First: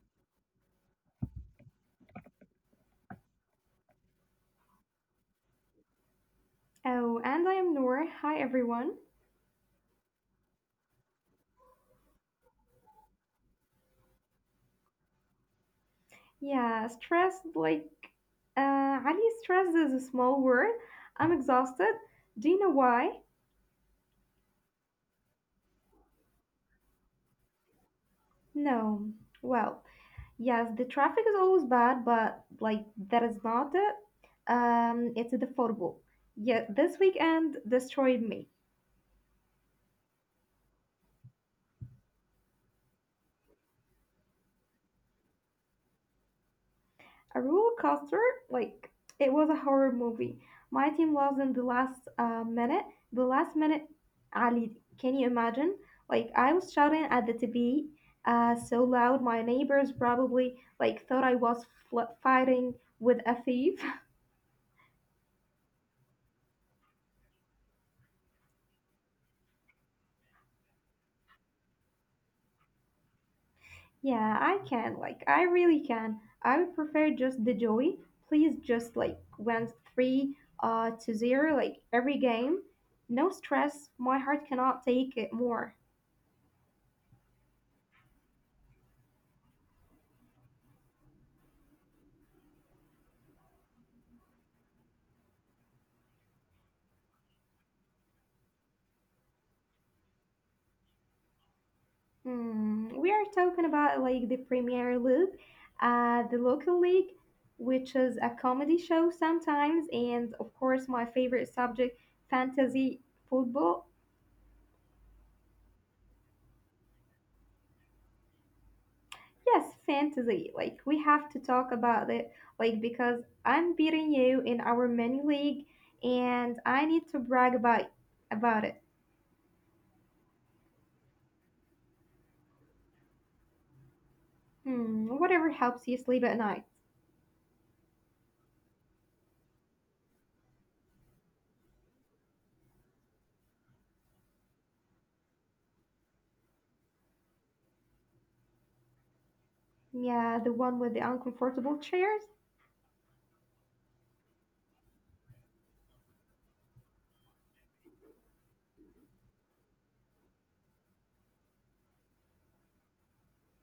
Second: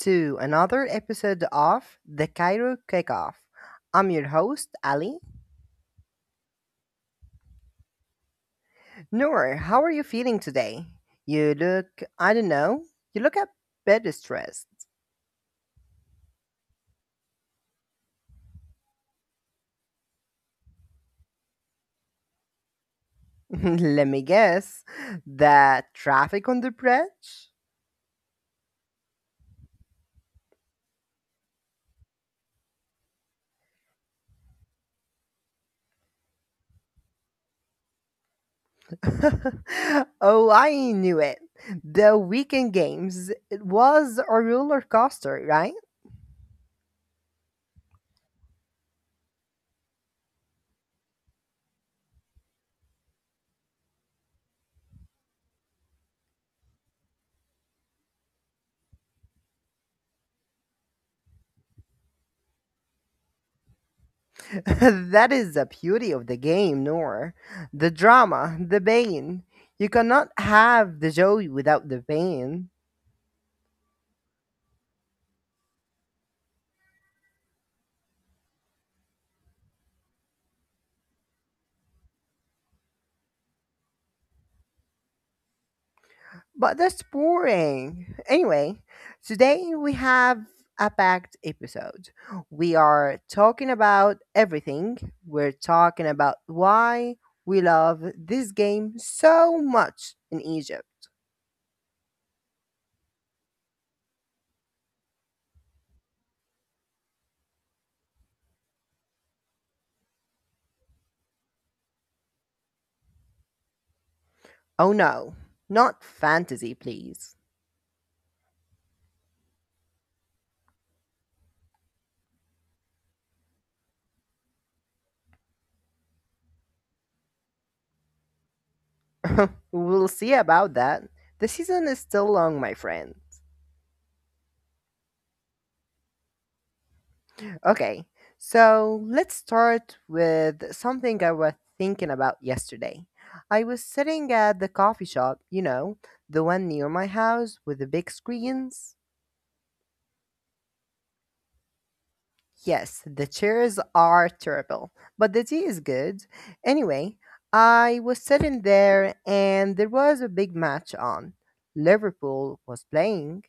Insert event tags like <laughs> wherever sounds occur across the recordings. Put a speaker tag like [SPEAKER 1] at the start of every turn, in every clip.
[SPEAKER 1] to another episode of the Cairo Kickoff. I'm your host, Ali.
[SPEAKER 2] Oh, and I am Noor. Hi, everyone.
[SPEAKER 1] Noor, how are you feeling today? You look, I don't know, you look a bit stressed.
[SPEAKER 2] Yeah, stressed, like, Ali, stressed is a small word. I'm exhausted. Do you know why?
[SPEAKER 1] <laughs> Let me guess. The traffic on the bridge?
[SPEAKER 2] No. Well, yes, the traffic is always bad, but, like, that is not it. It's a defaultable. Yeah, this weekend destroyed me.
[SPEAKER 1] <laughs> Oh, I knew it. The weekend games, it was a roller coaster, right?
[SPEAKER 2] A roller coaster. Like it was a horror movie. My team lost in the last minute. The last minute, Ali. Can you imagine? Like I was shouting at the TV so loud, my neighbors probably like thought I was fighting with a thief.
[SPEAKER 1] <laughs> That is the beauty of the game, Nor. The drama, the pain. You cannot have the joy without the pain.
[SPEAKER 2] <laughs> Yeah, I can. Like I really can. I would prefer just the joy. Please, just like went three to zero, like every game. No stress. My heart cannot take it more.
[SPEAKER 1] But that's boring. Anyway, today we have a packed episode. We are talking about everything. We're talking about why we love this game so much in Egypt.
[SPEAKER 2] Hmm, we are talking about like the Premier League, the local league, which is a comedy show sometimes, and of course my favorite subject, fantasy football.
[SPEAKER 1] Oh no, not fantasy, please.
[SPEAKER 2] Yes, fantasy. Like we have to talk about it, like because I'm beating you in our mini league, and I need to brag about it.
[SPEAKER 1] <laughs> We'll see about that. The season is still long, my friends.
[SPEAKER 2] Hmm, whatever helps you sleep at night.
[SPEAKER 1] Okay, so let's start with something I was thinking about yesterday. I was sitting at the coffee shop, the one near my house with the big screens.
[SPEAKER 2] Yeah, the one with the uncomfortable chairs.
[SPEAKER 1] Yes, the chairs are terrible, but the tea is good. Anyway, I was sitting there and there was a big match on. Liverpool was playing.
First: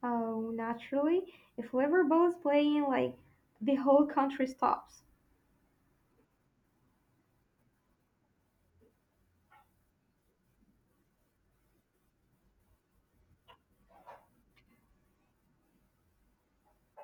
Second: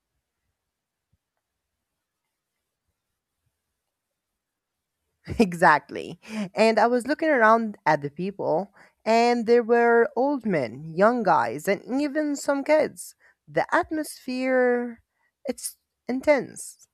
[SPEAKER 2] Oh, naturally. If Liverpool's playing, like, the whole country stops.
[SPEAKER 1] <laughs> Exactly. And I was looking around at the people, and there were old men, young guys, and even some kids. The atmosphere, it's intense.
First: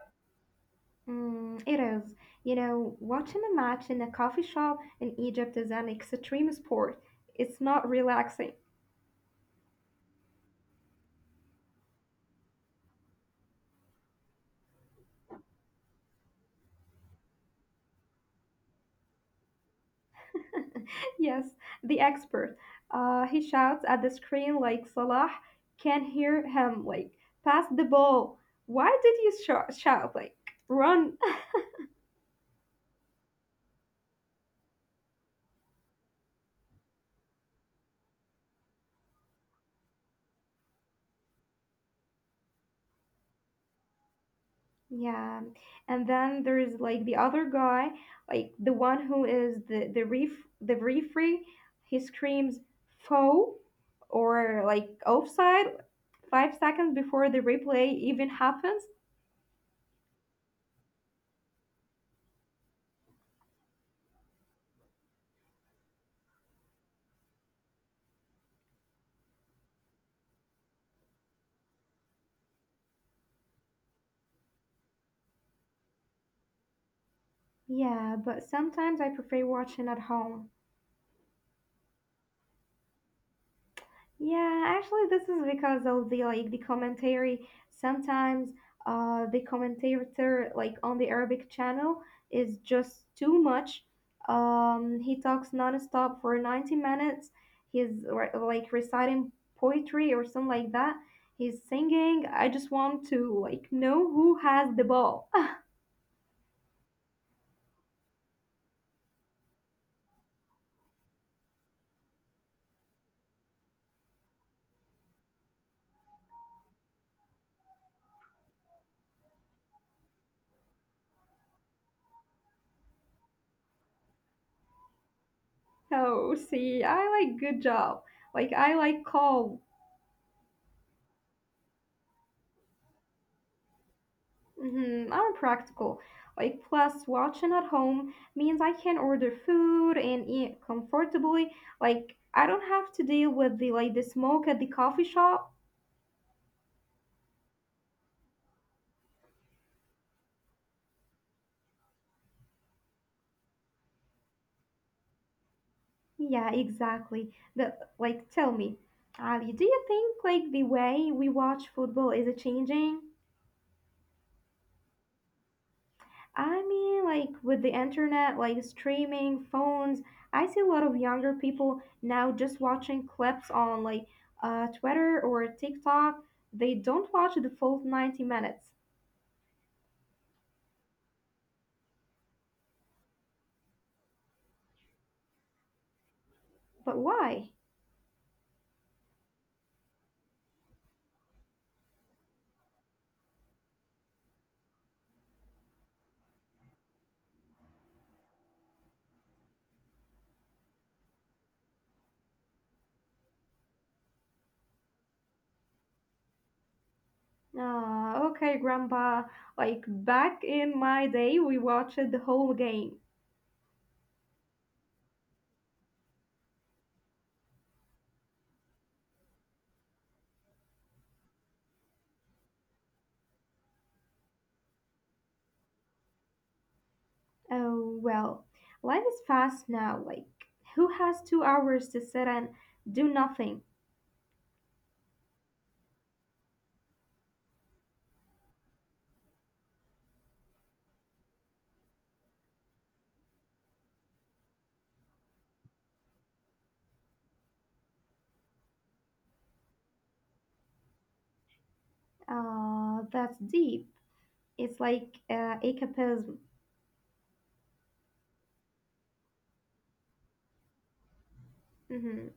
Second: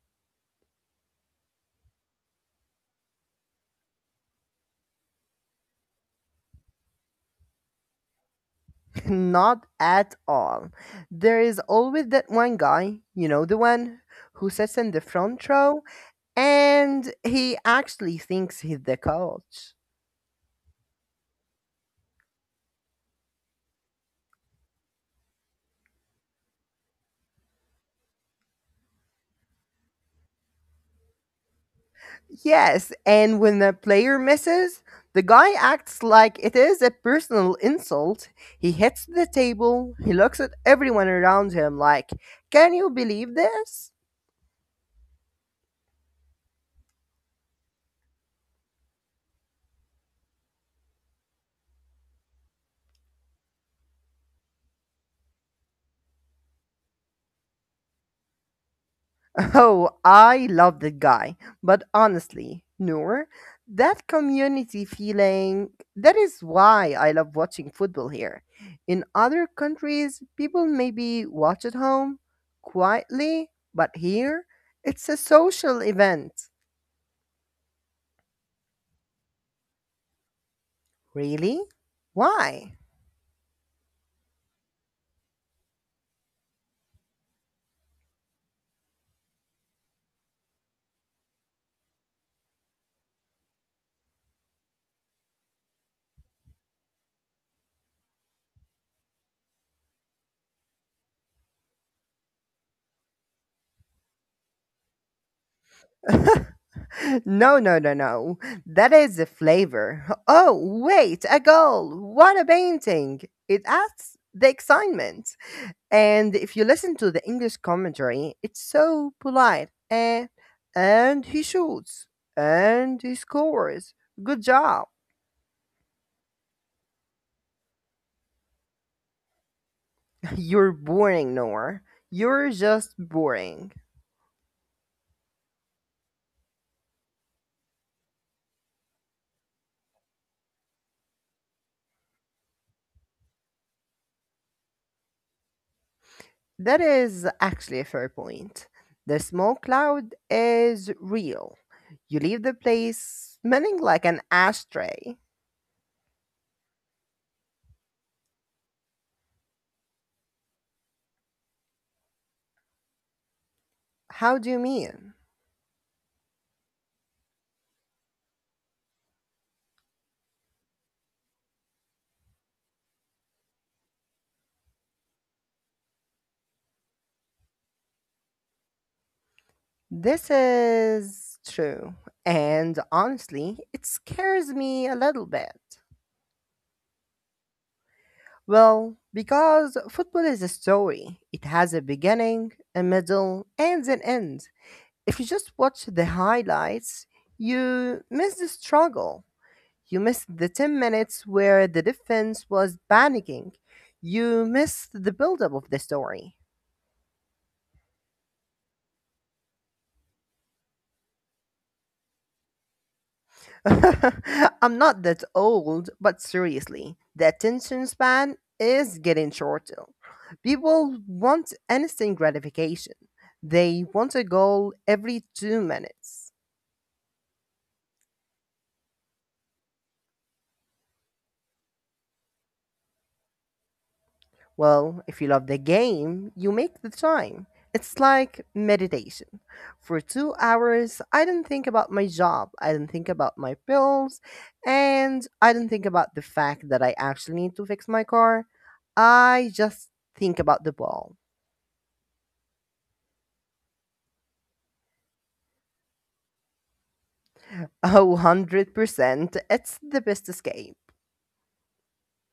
[SPEAKER 2] Mm, it is. You know, watching a match in a coffee shop in Egypt is an extreme sport. It's not relaxing.
[SPEAKER 1] <laughs> Not at all. There is always that one guy, the one who sits in the front row, and he actually thinks he's the coach.
[SPEAKER 2] <laughs> Yes, the expert. He shouts at the screen like Salah can hear him, like, pass the ball. Why did you shout, like, run.
[SPEAKER 1] Yes, and when the player misses, the guy acts like it is a personal insult. He hits the table, he looks at everyone around him like, can you believe this?
[SPEAKER 2] Yeah. And then there's like the other guy, like the one who is the ref the referee, he screams foul or like offside 5 seconds before the replay even happens.
[SPEAKER 1] <laughs> Oh, I love that guy. But honestly, Noor, that community feeling, that is why I love watching football here. In other countries, people maybe watch at home quietly, but here, it's a social event.
[SPEAKER 2] Yeah, but sometimes I prefer watching at home.
[SPEAKER 1] Really? Why? <laughs>
[SPEAKER 2] Yeah, actually, this is because of the commentary. Sometimes, the commentator like on the Arabic channel is just too much. He talks nonstop for 90 minutes. He's reciting poetry or something like that. He's singing. I just want to like know who has the ball. <laughs>
[SPEAKER 1] No, no, no, no. That is the flavor. Oh, wait, a goal. What a painting. It adds the excitement. And if you listen to the English commentary, it's so polite. And he shoots. And he scores. Good job.
[SPEAKER 2] Oh, see, I like good job. Like I like calm.
[SPEAKER 1] <laughs> You're boring, Nor. You're just boring.
[SPEAKER 2] Mhm, I'm practical. Like, plus, watching at home means I can order food and eat comfortably. Like, I don't have to deal with the smoke at the coffee shop.
[SPEAKER 1] That is actually a fair point. The smoke cloud is real. You leave the place smelling like an ashtray.
[SPEAKER 2] Yeah, exactly. The like, tell me, Ali, do you think like the way we watch football is changing?
[SPEAKER 1] How do you mean?
[SPEAKER 2] I mean, like with the internet, like streaming, phones, I see a lot of younger people now just watching clips on like Twitter or TikTok. They don't watch the full 90 minutes.
[SPEAKER 1] This is true. And honestly, it scares me a little bit.
[SPEAKER 2] But why?
[SPEAKER 1] Well, because football is a story, it has a beginning, a middle, and an end. If you just watch the highlights, you miss the struggle. You missed the 10 minutes where the defense was panicking. You missed the buildup of the story.
[SPEAKER 2] Ah, okay, Grandpa. Like back in my day, we watched the whole game.
[SPEAKER 1] <laughs> I'm not that old, but seriously, the attention span is getting shorter. People want instant gratification. They want a goal every 2 minutes.
[SPEAKER 2] Oh, well, life is fast now. Like, who has 2 hours to sit and do nothing?
[SPEAKER 1] Well, if you love the game, you make the time. It's like meditation. For 2 hours, I don't think about my job, I don't think about my bills, and I don't think about the fact that I actually need to fix my car. I just think about the ball. <laughs>
[SPEAKER 2] Ah, that's deep. It's like escapism.
[SPEAKER 1] Oh, 100%, it's the best escape.
[SPEAKER 2] Mm-hmm.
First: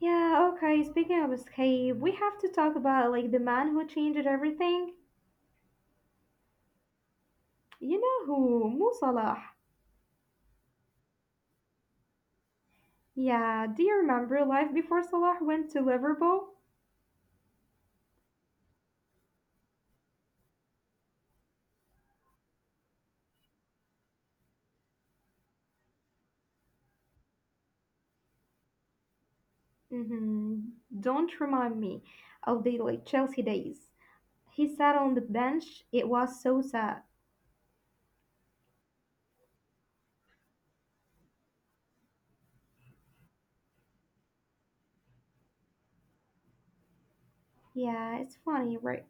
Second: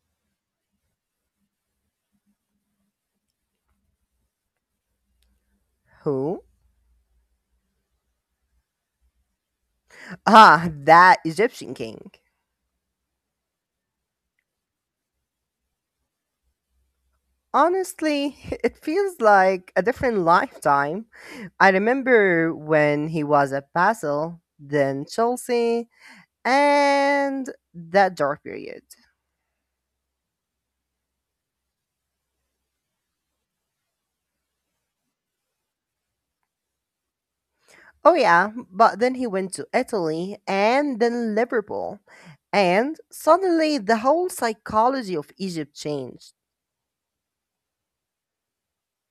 [SPEAKER 2] Yeah, okay. Speaking of escape, we have to talk about like the man who changed everything.
[SPEAKER 1] Who?
[SPEAKER 2] You know who? Mo Salah.
[SPEAKER 1] <laughs> Ah, that Egyptian king.
[SPEAKER 2] Yeah, do you remember life before Salah went to Liverpool?
[SPEAKER 1] Honestly, <laughs> it feels like a different lifetime. I remember when he was at Basel, then Chelsea, and that dark period.
[SPEAKER 2] Mm-hmm. Don't remind me of the like Chelsea days. He sat on the bench. It was so sad.
[SPEAKER 1] Oh, yeah, but then he went to Italy and then Liverpool. And suddenly the whole psychology of Egypt changed.
[SPEAKER 2] Yeah, it's funny, right?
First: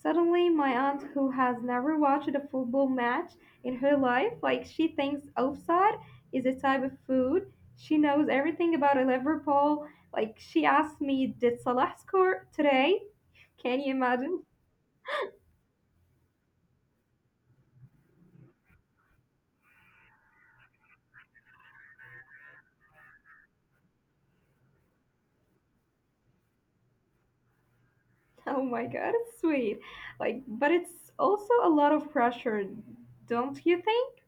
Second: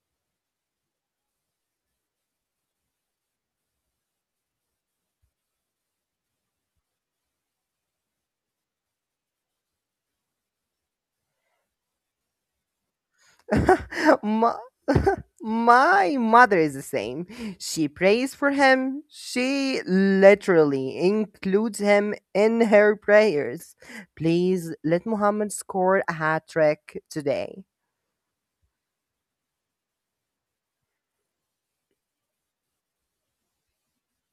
[SPEAKER 2] Suddenly, my aunt, who has never watched a football match in her life, like she thinks offside is a type of food. She knows everything about Liverpool. Like she asked me, did Salah score today? Can
[SPEAKER 1] <laughs>
[SPEAKER 2] you imagine? <laughs>
[SPEAKER 1] My, <laughs> my mother is the same. She prays for him. She literally includes him in her prayers. Please let Muhammad score a hat trick today.
[SPEAKER 2] Oh my god, it's sweet. Like, but it's also a lot of pressure, don't you think?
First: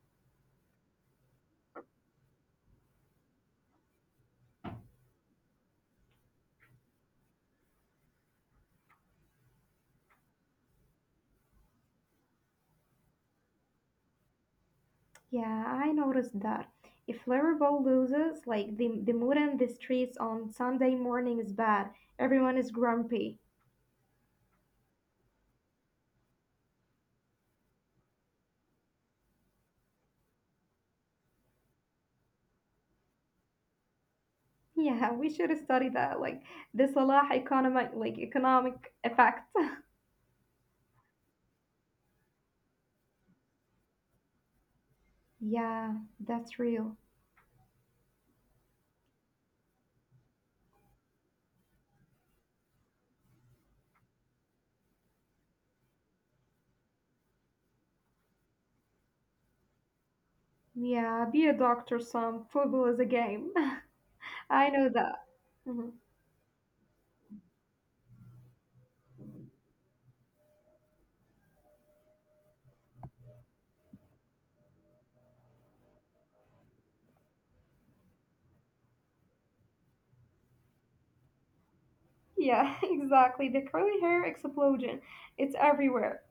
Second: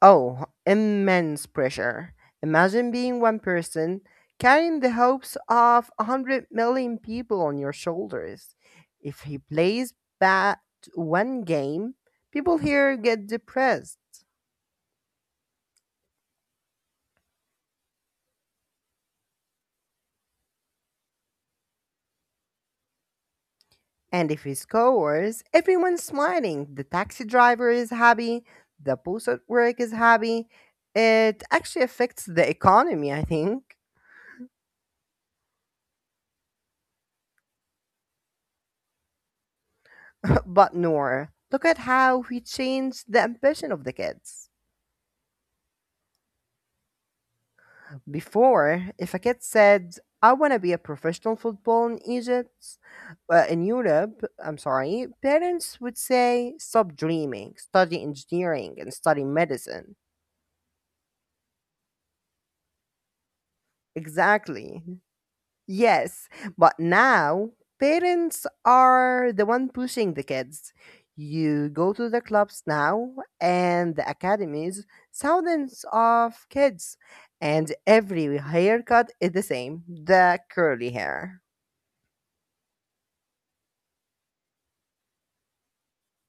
[SPEAKER 1] Oh, immense pressure. Imagine being one person carrying the hopes of 100 million people on your shoulders. If he plays bad one game, people here get depressed.
[SPEAKER 2] Yeah, I noticed that. If Liverpool loses, like the mood in the streets on Sunday morning is bad. Everyone is grumpy.
[SPEAKER 1] And if he scores, everyone's smiling. The taxi driver is happy, the boss at work is happy. It actually affects the economy, I think.
[SPEAKER 2] Yeah, we should study that, like the Salah economic, like economic effect. <laughs>
[SPEAKER 1] <laughs> But Nora, look at how he changed the ambition of the kids.
[SPEAKER 2] Yeah, that's real.
[SPEAKER 1] Before, if a kid said, I want to be a professional football in Egypt, in Europe, I'm sorry, parents would say, stop dreaming, study engineering, and study medicine.
[SPEAKER 2] Yeah, be a doctor, some football is a game. <laughs> I
[SPEAKER 1] Exactly.
[SPEAKER 2] know that. Mhm.
[SPEAKER 1] Yes, but now parents are the one pushing the kids. You go to the clubs now and the academies, thousands of kids, and every haircut is the same, the curly hair.
[SPEAKER 2] Yeah, <laughs> exactly. The curly hair explosion. It's everywhere.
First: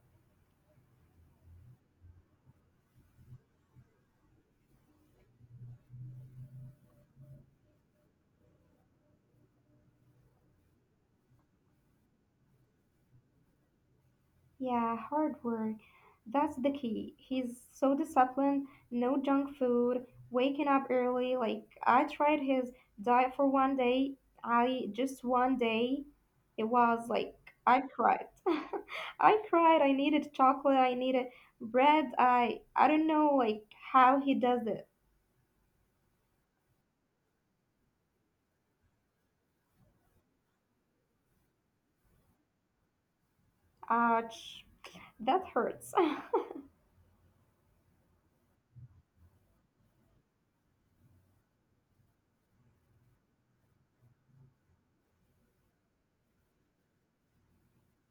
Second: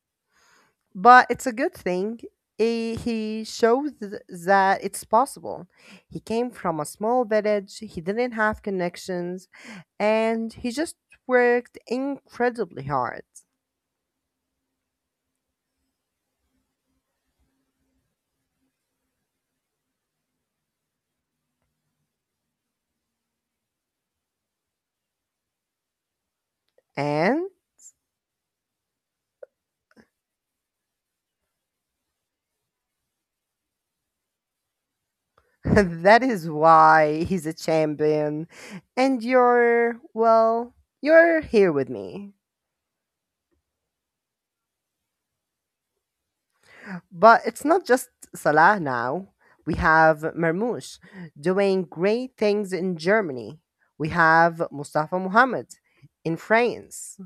[SPEAKER 1] But it's a good thing. He shows that it's possible. He came from a small village. He didn't have connections, and he just worked incredibly hard.
[SPEAKER 2] Yeah, hard work. That's the key. He's so disciplined, no junk food, waking up early. Like, I tried his diet for one day. I just one day, it was like, I
[SPEAKER 1] And
[SPEAKER 2] cried. <laughs> I cried. I needed chocolate. I needed bread. I don't know like how he does it.
[SPEAKER 1] <laughs> that is why he's a champion. And you're, well, you're here with me.
[SPEAKER 2] Ouch, that hurts. <laughs>
[SPEAKER 1] But it's not just Salah now. We have Marmoush doing great things in Germany. We have Mustafa Mohamed in France.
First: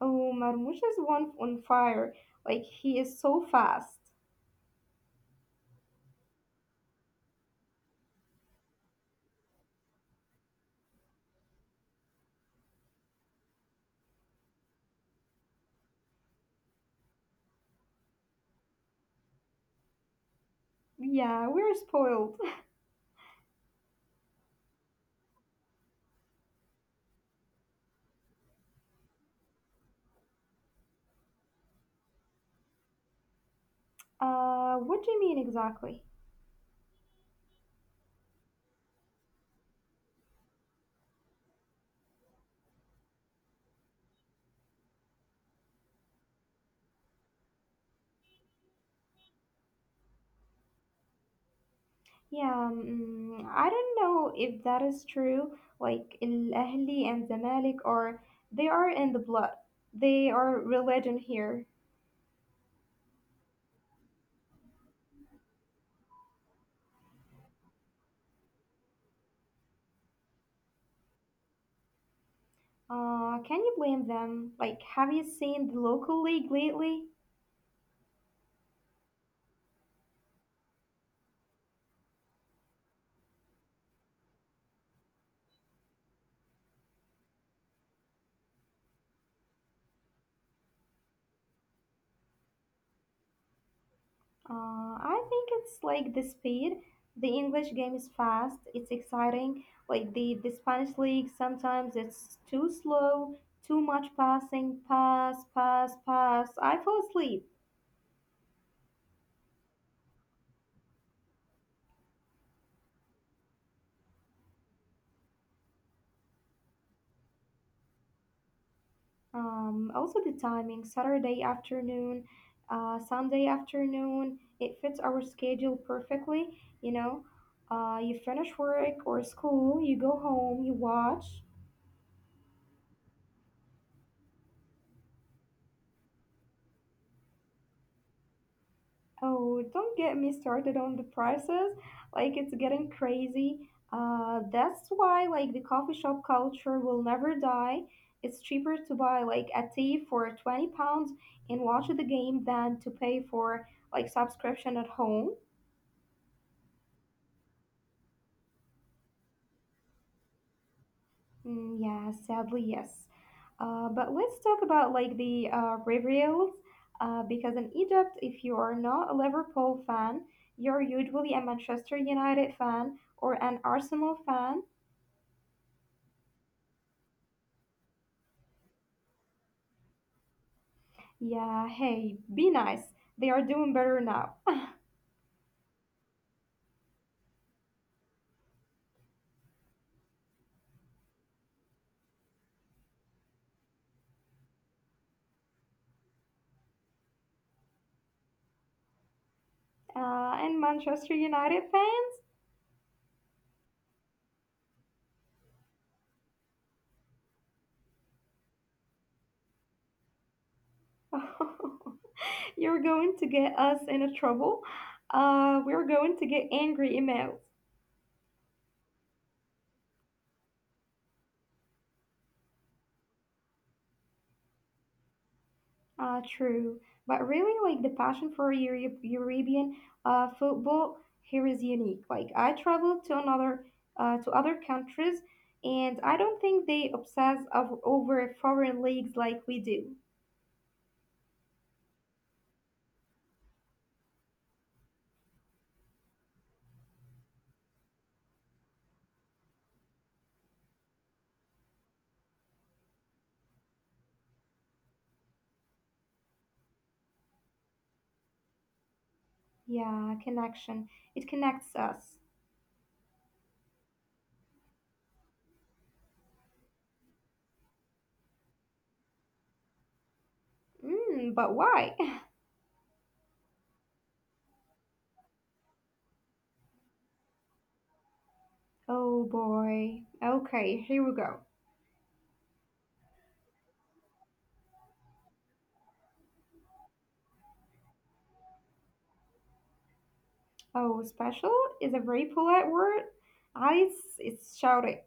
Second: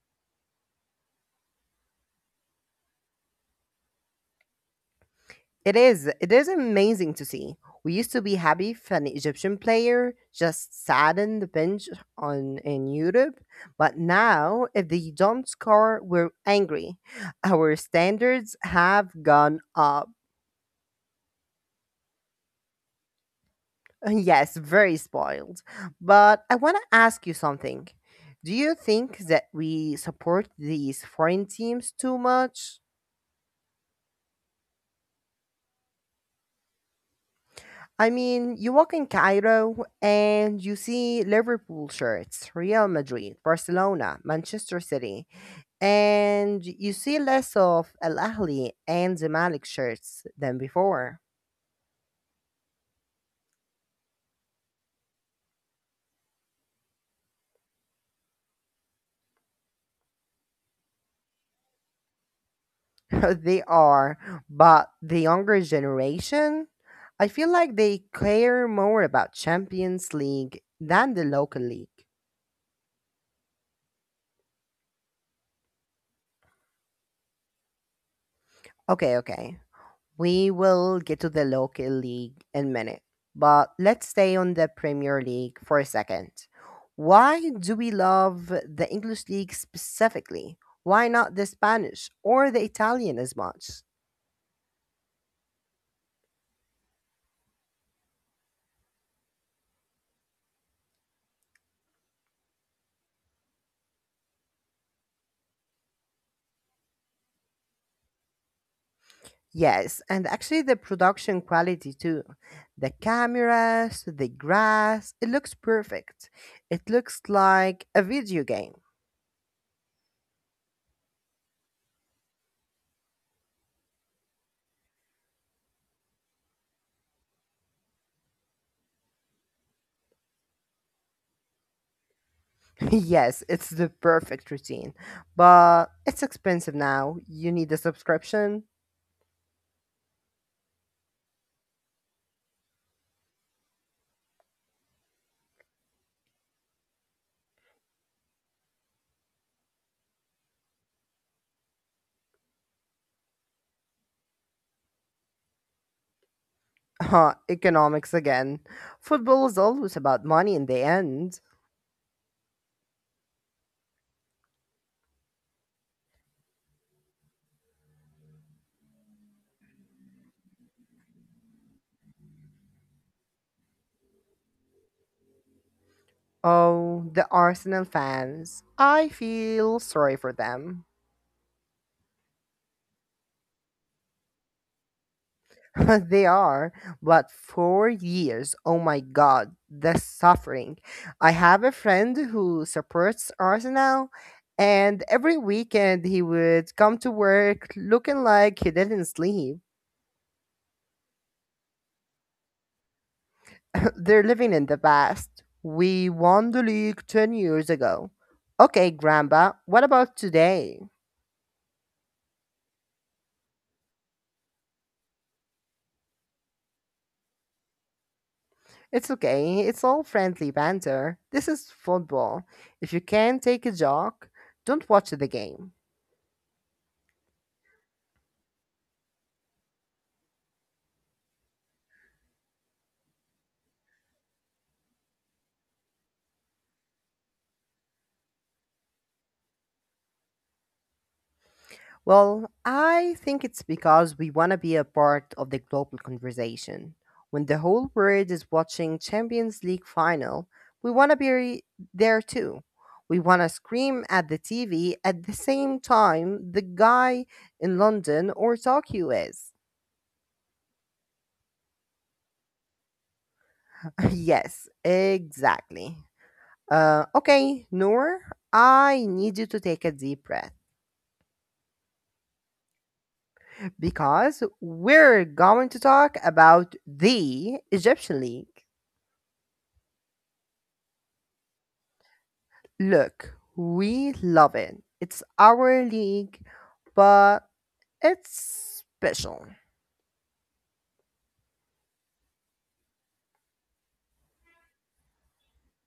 [SPEAKER 2] Oh, Marmoush is one on fire. Like he is so fast.
[SPEAKER 1] It is. It is amazing to see. We used to be happy if an Egyptian player just sat in the bench on in Europe, but now if they don't score, we're angry. Our standards have gone up.
[SPEAKER 2] Yeah, we're spoiled.
[SPEAKER 1] <laughs> Yes, very spoiled. But I want to ask you something. Do you think that we support these foreign teams too much?
[SPEAKER 2] What do you mean exactly?
[SPEAKER 1] I mean, you walk in Cairo and you see Liverpool shirts, Real Madrid, Barcelona, Manchester City, and you see less of Al Ahly and Zamalek shirts than before.
[SPEAKER 2] Yeah, mm, I don't know if that is true. Like Al-Ahli and Zamalek are they are in the blood. They are religion here.
[SPEAKER 1] <laughs> They are, but the younger generation, I feel like they care more about Champions League than the local league.
[SPEAKER 2] Can you blame them? Like, have you seen the local league lately?
[SPEAKER 1] Okay, okay. We will get to the local league in a minute, but let's stay on the Premier League for a second. Why do we love the English league specifically? Why not the Spanish or the Italian as much?
[SPEAKER 2] I think it's like the speed. The English game is fast. It's exciting. Like the Spanish league, sometimes it's too slow, too much passing, pass, pass, pass. I fall asleep.
[SPEAKER 1] Yes, and actually the production quality too. The cameras, the grass, it looks perfect. It looks like a video game.
[SPEAKER 2] Also the timing, Saturday afternoon, Sunday afternoon, it fits our schedule perfectly, you know. You finish work or school, you go home, you watch.
[SPEAKER 1] <laughs> Yes, it's the perfect routine, but it's expensive now. You need a subscription.
[SPEAKER 2] Oh, don't get me started on the prices. Like it's getting crazy. That's why like the coffee shop culture will never die. It's cheaper to buy like a tea for 20 pounds and watch the game than to pay for like subscription at home.
[SPEAKER 1] Huh, economics again. Football is always about money in the end.
[SPEAKER 2] Mm, yeah, sadly, yes. But let's talk about like the reveals, because in Egypt, if you are not a Liverpool fan, you're usually a Manchester United fan or an Arsenal fan.
[SPEAKER 1] Oh, the Arsenal fans. I feel sorry for them.
[SPEAKER 2] Yeah, hey, be nice. They are doing better now. <laughs>
[SPEAKER 1] <laughs> They are, but 4 years. Oh my god, the suffering. I have a friend who supports Arsenal, and every weekend he would come to work looking like he didn't sleep.
[SPEAKER 2] And Manchester United fans,
[SPEAKER 1] <coughs> <laughs> They're living in the past. We won the league 10 years ago. Okay, Grandpa, what about today?
[SPEAKER 2] <laughs> you're going to get us into trouble. We're going to get angry emails.
[SPEAKER 1] It's okay, it's all friendly banter. This is football. If you can't take a joke, don't watch the game.
[SPEAKER 2] True. But really, like the passion for European football here is unique. Like I traveled to another to other countries, and I don't think they obsess over foreign leagues like we do.
[SPEAKER 1] Well, I think it's because we want to be a part of the global conversation. When the whole world is watching Champions League final, we want to be there too. We want to scream at the TV at the same time the guy in London or Tokyo is.
[SPEAKER 2] Yeah, connection. It connects us.
[SPEAKER 1] <laughs> Yes, exactly. Okay, Noor, I need you to take a deep breath
[SPEAKER 2] Mm, but why? <laughs>
[SPEAKER 1] because we're going to talk about the Egyptian League.
[SPEAKER 2] Oh boy. Okay, here we go.
[SPEAKER 1] Look, we love it. It's our league, but it's special.
[SPEAKER 2] Oh, special is a very polite word. I it's shouting.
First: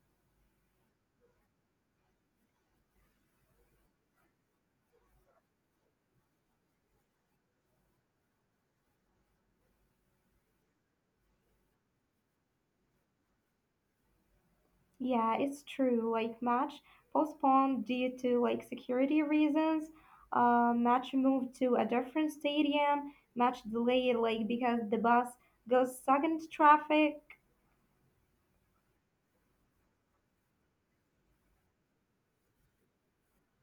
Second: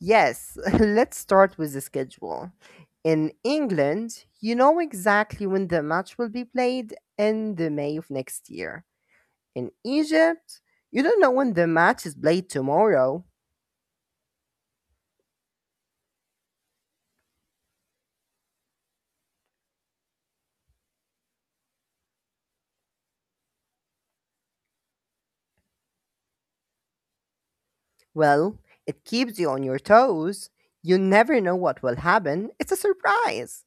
[SPEAKER 1] Yes, <laughs> let's start with the schedule. In England, you know exactly when the match will be played in the May of next year. In Egypt, you don't know when the match is played tomorrow.
[SPEAKER 2] Yeah, it's true. Like match postponed due to like security reasons. Match moved to a different stadium. Match delayed like because the bus goes stuck in traffic.
[SPEAKER 1] Well, it keeps you on your toes. You never know what will happen. It's a surprise.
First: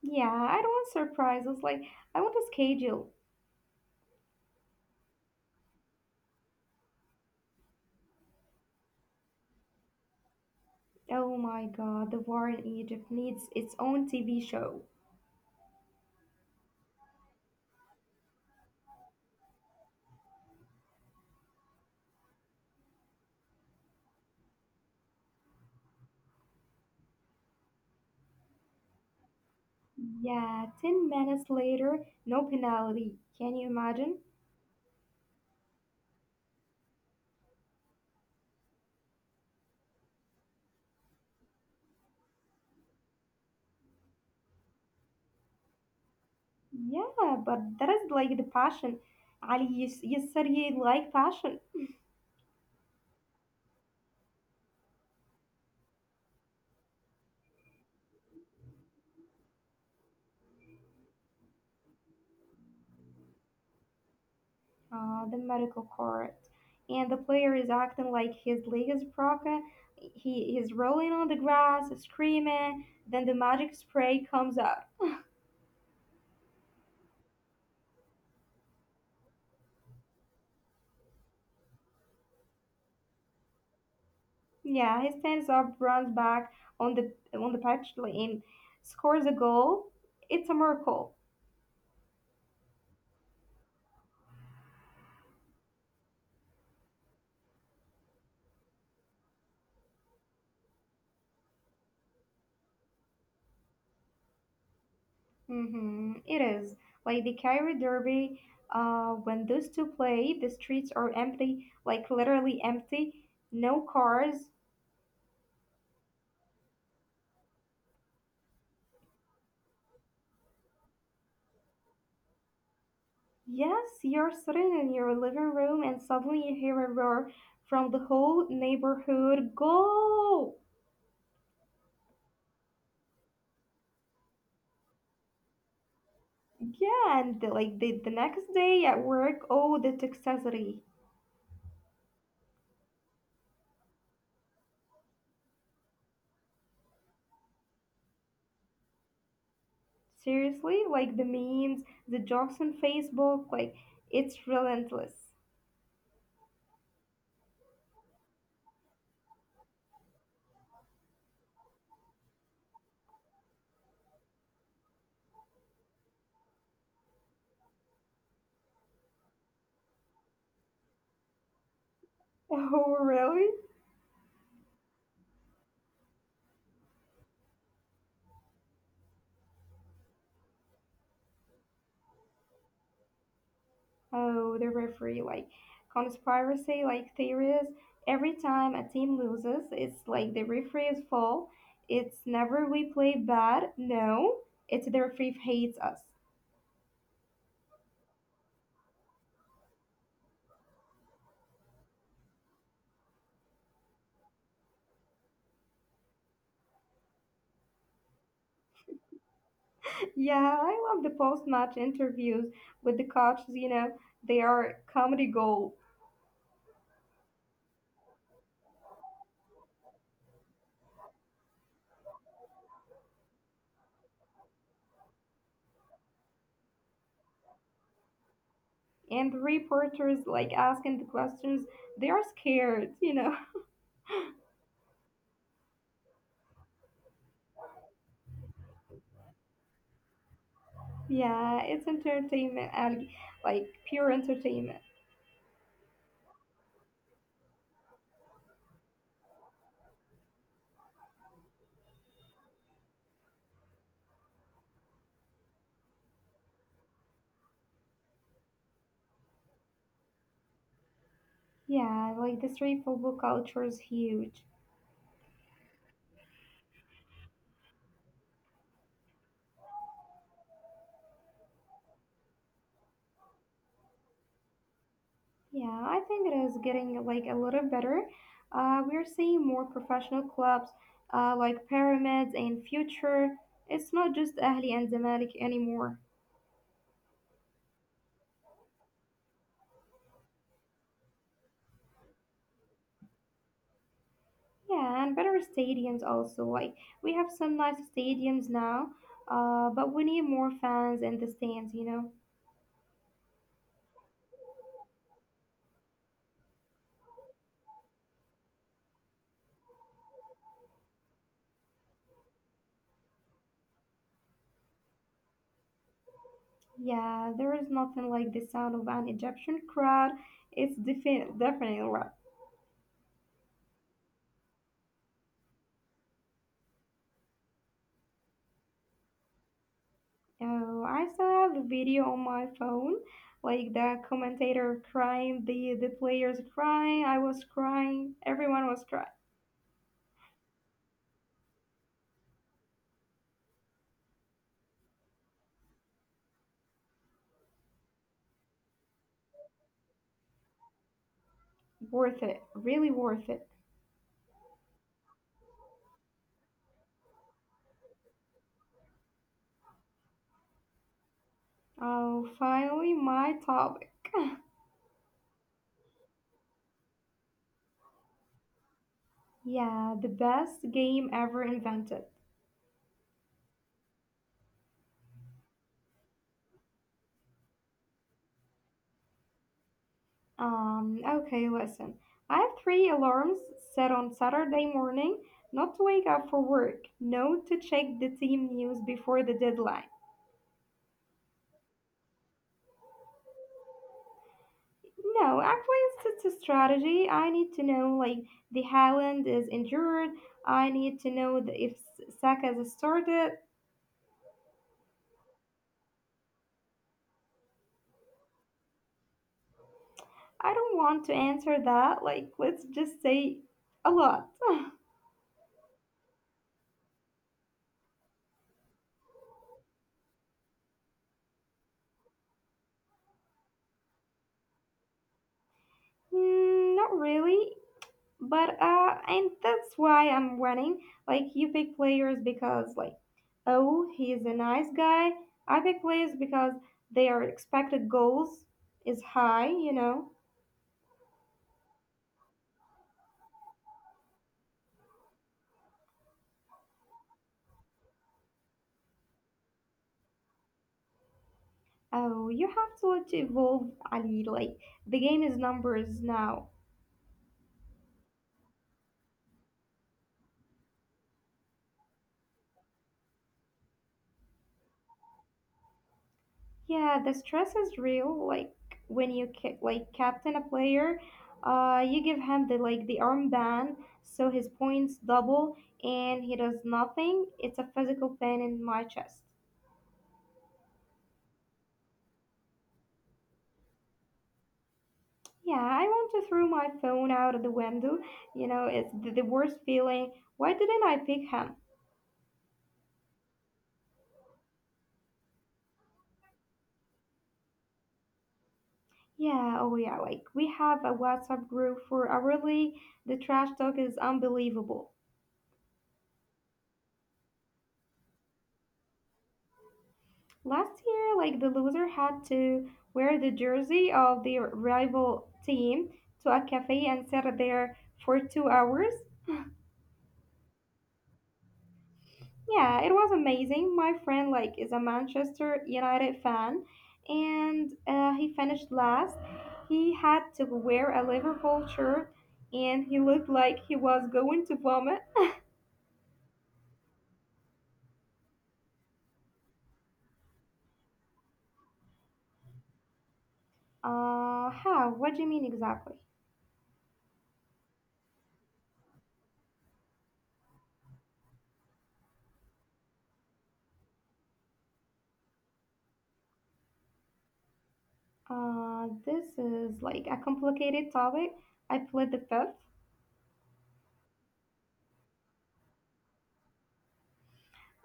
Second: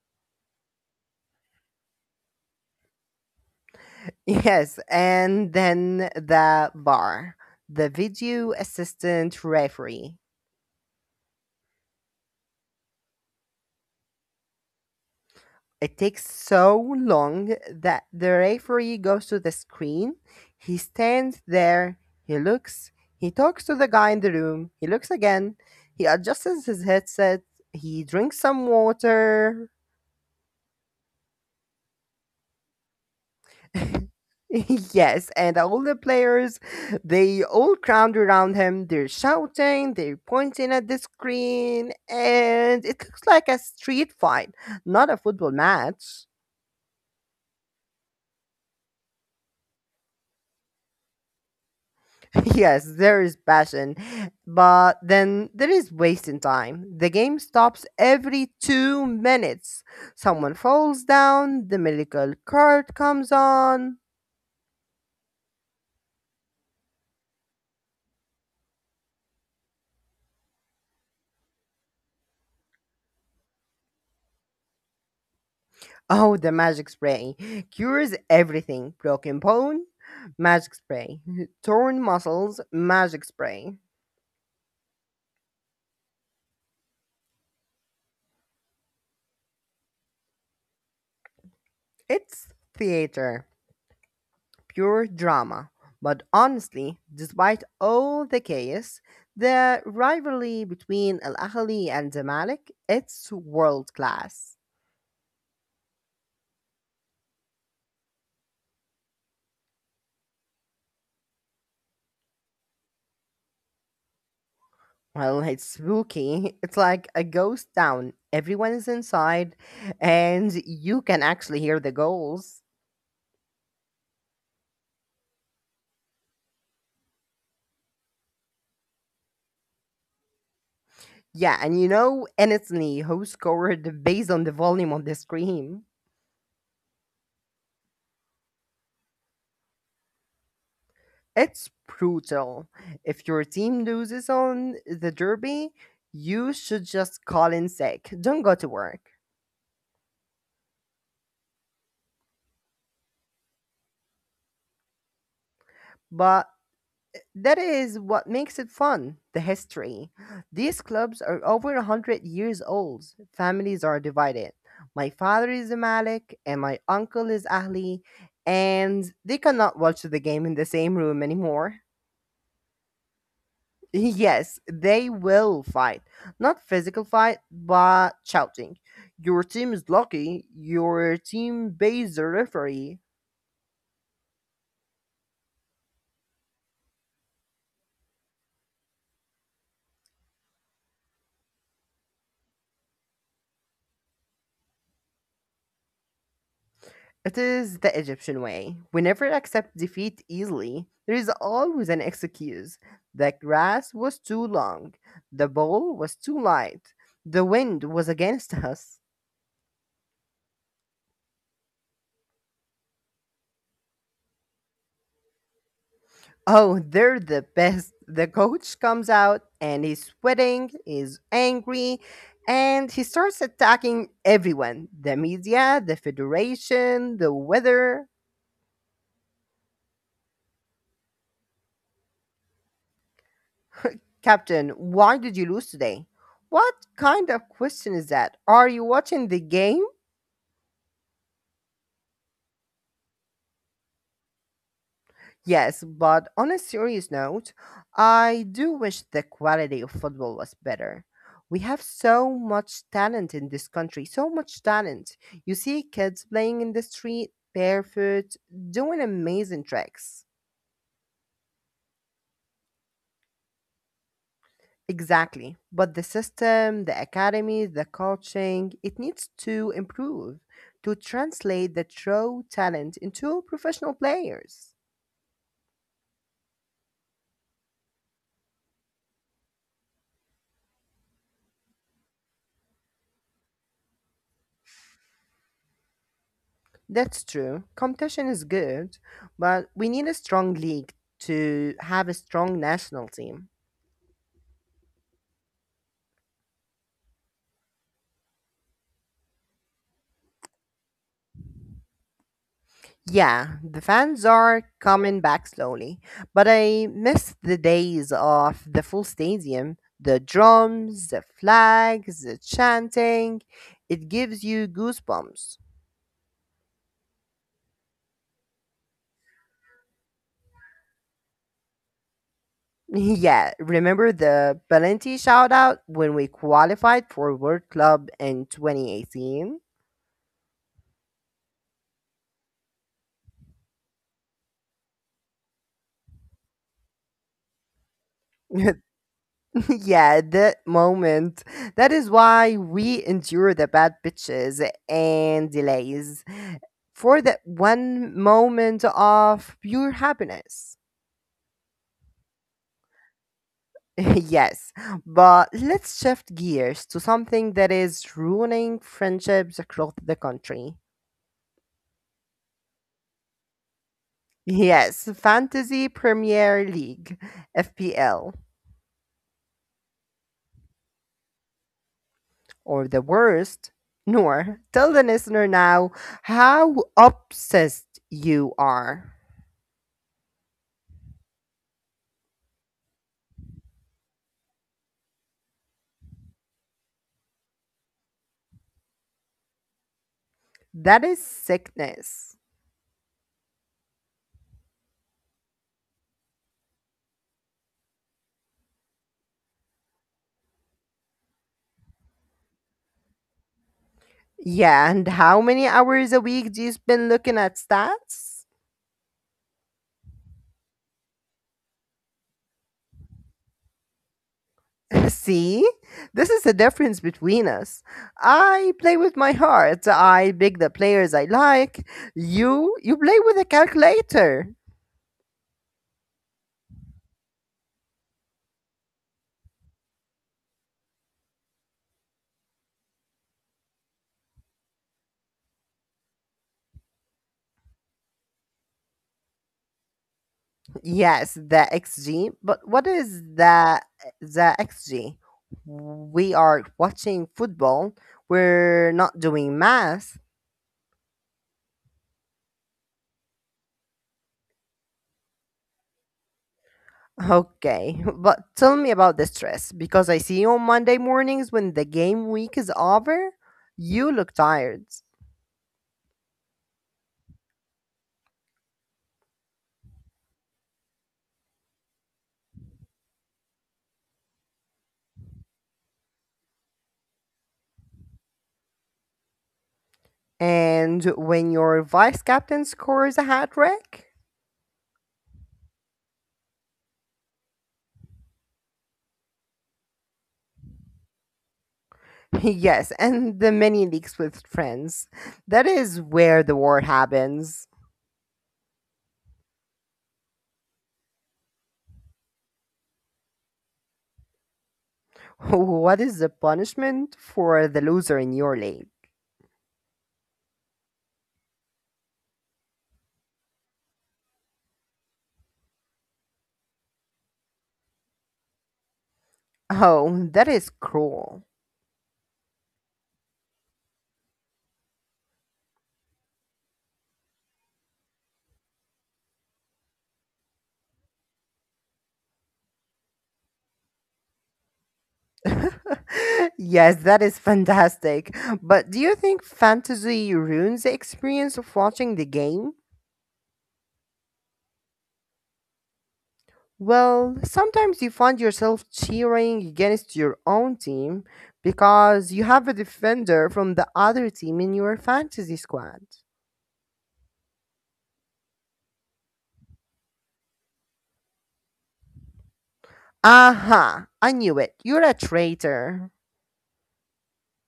[SPEAKER 2] Yeah, I don't want surprises. Like I want a schedule.
[SPEAKER 1] Yes, and then the bar, the video assistant referee.
[SPEAKER 2] Oh my God, the war in Egypt needs its own TV show.
[SPEAKER 1] It takes so long that the referee goes to the screen. He stands there, he looks, he talks to the guy in the room, he looks again, he adjusts his headset, he drinks some water.
[SPEAKER 2] Yeah, 10 minutes later, no penalty. Can you imagine?
[SPEAKER 1] <laughs> Yes, and all the players, they all crowd around him. They're shouting, they're pointing at the screen, and it looks like a street fight, not a football match.
[SPEAKER 2] Yeah, but that is like the passion. Ali, you, you said you like passion.
[SPEAKER 1] <laughs> Yes, there is passion, but then there is wasting time. The game stops every 2 minutes. Someone falls down, the medical card comes on.
[SPEAKER 2] The medical court, and the player is acting like his leg is broken. He's rolling on the grass, screaming. Then the magic spray comes out.
[SPEAKER 1] Oh, the magic spray cures everything. Broken bone, magic spray. <laughs> Torn muscles, magic spray.
[SPEAKER 2] Yeah, he stands up, runs back on the on the pitch and scores a goal. It's a miracle.
[SPEAKER 1] It's theater, pure drama. But honestly, despite all the chaos, the rivalry between Al Ahly and Zamalek, it's world class.
[SPEAKER 2] Hmm, it is like the Cairo Derby. When those two play, the streets are empty, like literally empty. No cars.
[SPEAKER 1] Well, it's spooky. <laughs> It's like a ghost town. Everyone is inside, and you can actually hear the goals.
[SPEAKER 2] Yes, you're sitting in your living room and suddenly you hear a roar from the whole neighborhood. Go!
[SPEAKER 1] Yeah, and you know, honestly, who scored based on the volume on the screen?
[SPEAKER 2] Yeah, and the, like the next day at work, oh, the toxicity.
[SPEAKER 1] It's brutal. If your team loses on the derby, you should just call in sick. Don't go to work.
[SPEAKER 2] Seriously, like the memes, the jokes on Facebook, like it's relentless. <laughs>
[SPEAKER 1] But that is what makes it fun, the history. These clubs are over 100 years old. Families are divided. My father is a Malik, and my uncle is Ahli, and they cannot watch the game in the same room anymore.
[SPEAKER 2] Oh, really?
[SPEAKER 1] Yes, they will fight. Not physical fight, but shouting. Your team is lucky. Your team pays the referee.
[SPEAKER 2] Oh, the referee, like conspiracy, like theories. Every time a team loses, it's like the referee's fault. It's never we play bad. No, it's the referee hates us.
[SPEAKER 1] It is the Egyptian way. We never accept defeat easily. There is always an excuse. The grass was too long. The ball was too light. The wind was against us.
[SPEAKER 2] <laughs> Yeah, I love the post-match interviews with the coaches. You know, they are comedy gold,
[SPEAKER 1] Oh, they're the best. The coach comes out and he's sweating, he's angry, and he starts attacking everyone, the media, the federation, the weather.
[SPEAKER 2] and the reporters like asking the questions. They are scared. You know. <laughs>
[SPEAKER 1] <laughs> Captain, why did you lose today? What kind of question is that? Are you watching the game?
[SPEAKER 2] Yeah, it's entertainment, and like pure entertainment.
[SPEAKER 1] Yes, but on a serious note, I do wish the quality of football was better. We have so much talent in this country, so much talent. You see kids playing in the street, barefoot, doing amazing tricks.
[SPEAKER 2] Yeah, like the street football culture is huge.
[SPEAKER 1] Exactly. But the system, the academy, the coaching, it needs to improve to translate the true talent into professional players.
[SPEAKER 2] Yeah, I think it is getting like a little better. We're seeing more professional clubs like Pyramids and Future. It's not just Ahli and Zamalek anymore.
[SPEAKER 1] That's true. Competition is good, but we need a strong league to have a strong national team.
[SPEAKER 2] Yeah, and better stadiums also. Like we have some nice stadiums now, but we need more fans in the stands. You know.
[SPEAKER 1] Yeah, the fans are coming back slowly, but I miss the days of the full stadium, the drums, the flags, the chanting. It gives you goosebumps. <laughs>
[SPEAKER 2] Yeah, there is nothing like the sound of an Egyptian crowd. It's definitely right.
[SPEAKER 1] Yeah, remember the Valenti shout out when we qualified for World Club in 2018?
[SPEAKER 2] Oh, I still have the video on my phone, like the commentator crying, the players crying, I was crying, everyone was
[SPEAKER 1] <laughs>
[SPEAKER 2] crying.
[SPEAKER 1] <laughs> yeah, that moment. That is why we endure the bad pitches and delays for that one moment of pure happiness.
[SPEAKER 2] Worth it, really worth it.
[SPEAKER 1] <laughs> yes, but let's shift gears to something that is ruining friendships across the country.
[SPEAKER 2] Oh, finally my topic.
[SPEAKER 1] Yes, Fantasy Premier League, FPL,
[SPEAKER 2] Yeah, the best game ever invented.
[SPEAKER 1] or the worst. Nor, tell the listener now how obsessed you are.
[SPEAKER 2] Okay, listen. I have 3 alarms set on Saturday morning, not to wake up for work, no to check the team news before the deadline.
[SPEAKER 1] That is sickness.
[SPEAKER 2] No, actually, it's just a strategy. I need to know like the Haaland is injured. I need to know the, if Saka has started.
[SPEAKER 1] Yeah, and how many hours a week do you spend looking at stats?
[SPEAKER 2] I don't want to answer that. Like, let's just say a lot. <laughs> <sighs>
[SPEAKER 1] <laughs> See? This is the difference between us. I play with my heart. I pick the players I like. You play with a calculator.
[SPEAKER 2] Mm, not really, but and that's why I'm winning. Like, you pick players because like, oh, he's a nice guy. I pick players because their expected goals is high. You know.
[SPEAKER 1] Yes, the XG, but what is the XG? We are watching football. We're not doing math.
[SPEAKER 2] Oh, you have to let it evolve, Ali. Like, the game is numbers now.
[SPEAKER 1] Okay, <laughs> but tell me about the stress because I see on Monday mornings when the game week is over, you look tired.
[SPEAKER 2] Yeah, the stress is real. Like, when you captain a player, you give him the like the armband, so his points double, and he does nothing. It's a physical pain in my chest.
[SPEAKER 1] And when your vice captain scores a hat trick,
[SPEAKER 2] Yeah, I want to throw my phone out of the window. You know, it's the worst feeling. Why didn't I pick him?
[SPEAKER 1] <laughs> yes, and the many leaks with friends, that is where the war happens. <laughs>
[SPEAKER 2] Yeah, oh yeah, like we have a WhatsApp group for our league. The trash talk is unbelievable.
[SPEAKER 1] What is the punishment for the loser in your league?
[SPEAKER 2] Last year, like the loser had to wear the jersey of their rival team to a cafe and sit there for 2 hours.
[SPEAKER 1] Oh, that is cruel.
[SPEAKER 2] Yeah, it was amazing. My friend like is a Manchester United fan, and he finished last. He had to wear a Liverpool shirt, and he looked like he was going to vomit.
[SPEAKER 1] <laughs> yes, that is fantastic. But do you think fantasy ruins the experience of watching the game?
[SPEAKER 2] How? What do you mean exactly?
[SPEAKER 1] Well, sometimes you find yourself cheering against your own team because you have a defender from the other team in your fantasy squad.
[SPEAKER 2] This is like a complicated topic. I played the fifth.
[SPEAKER 1] Aha, I knew it. You're a traitor.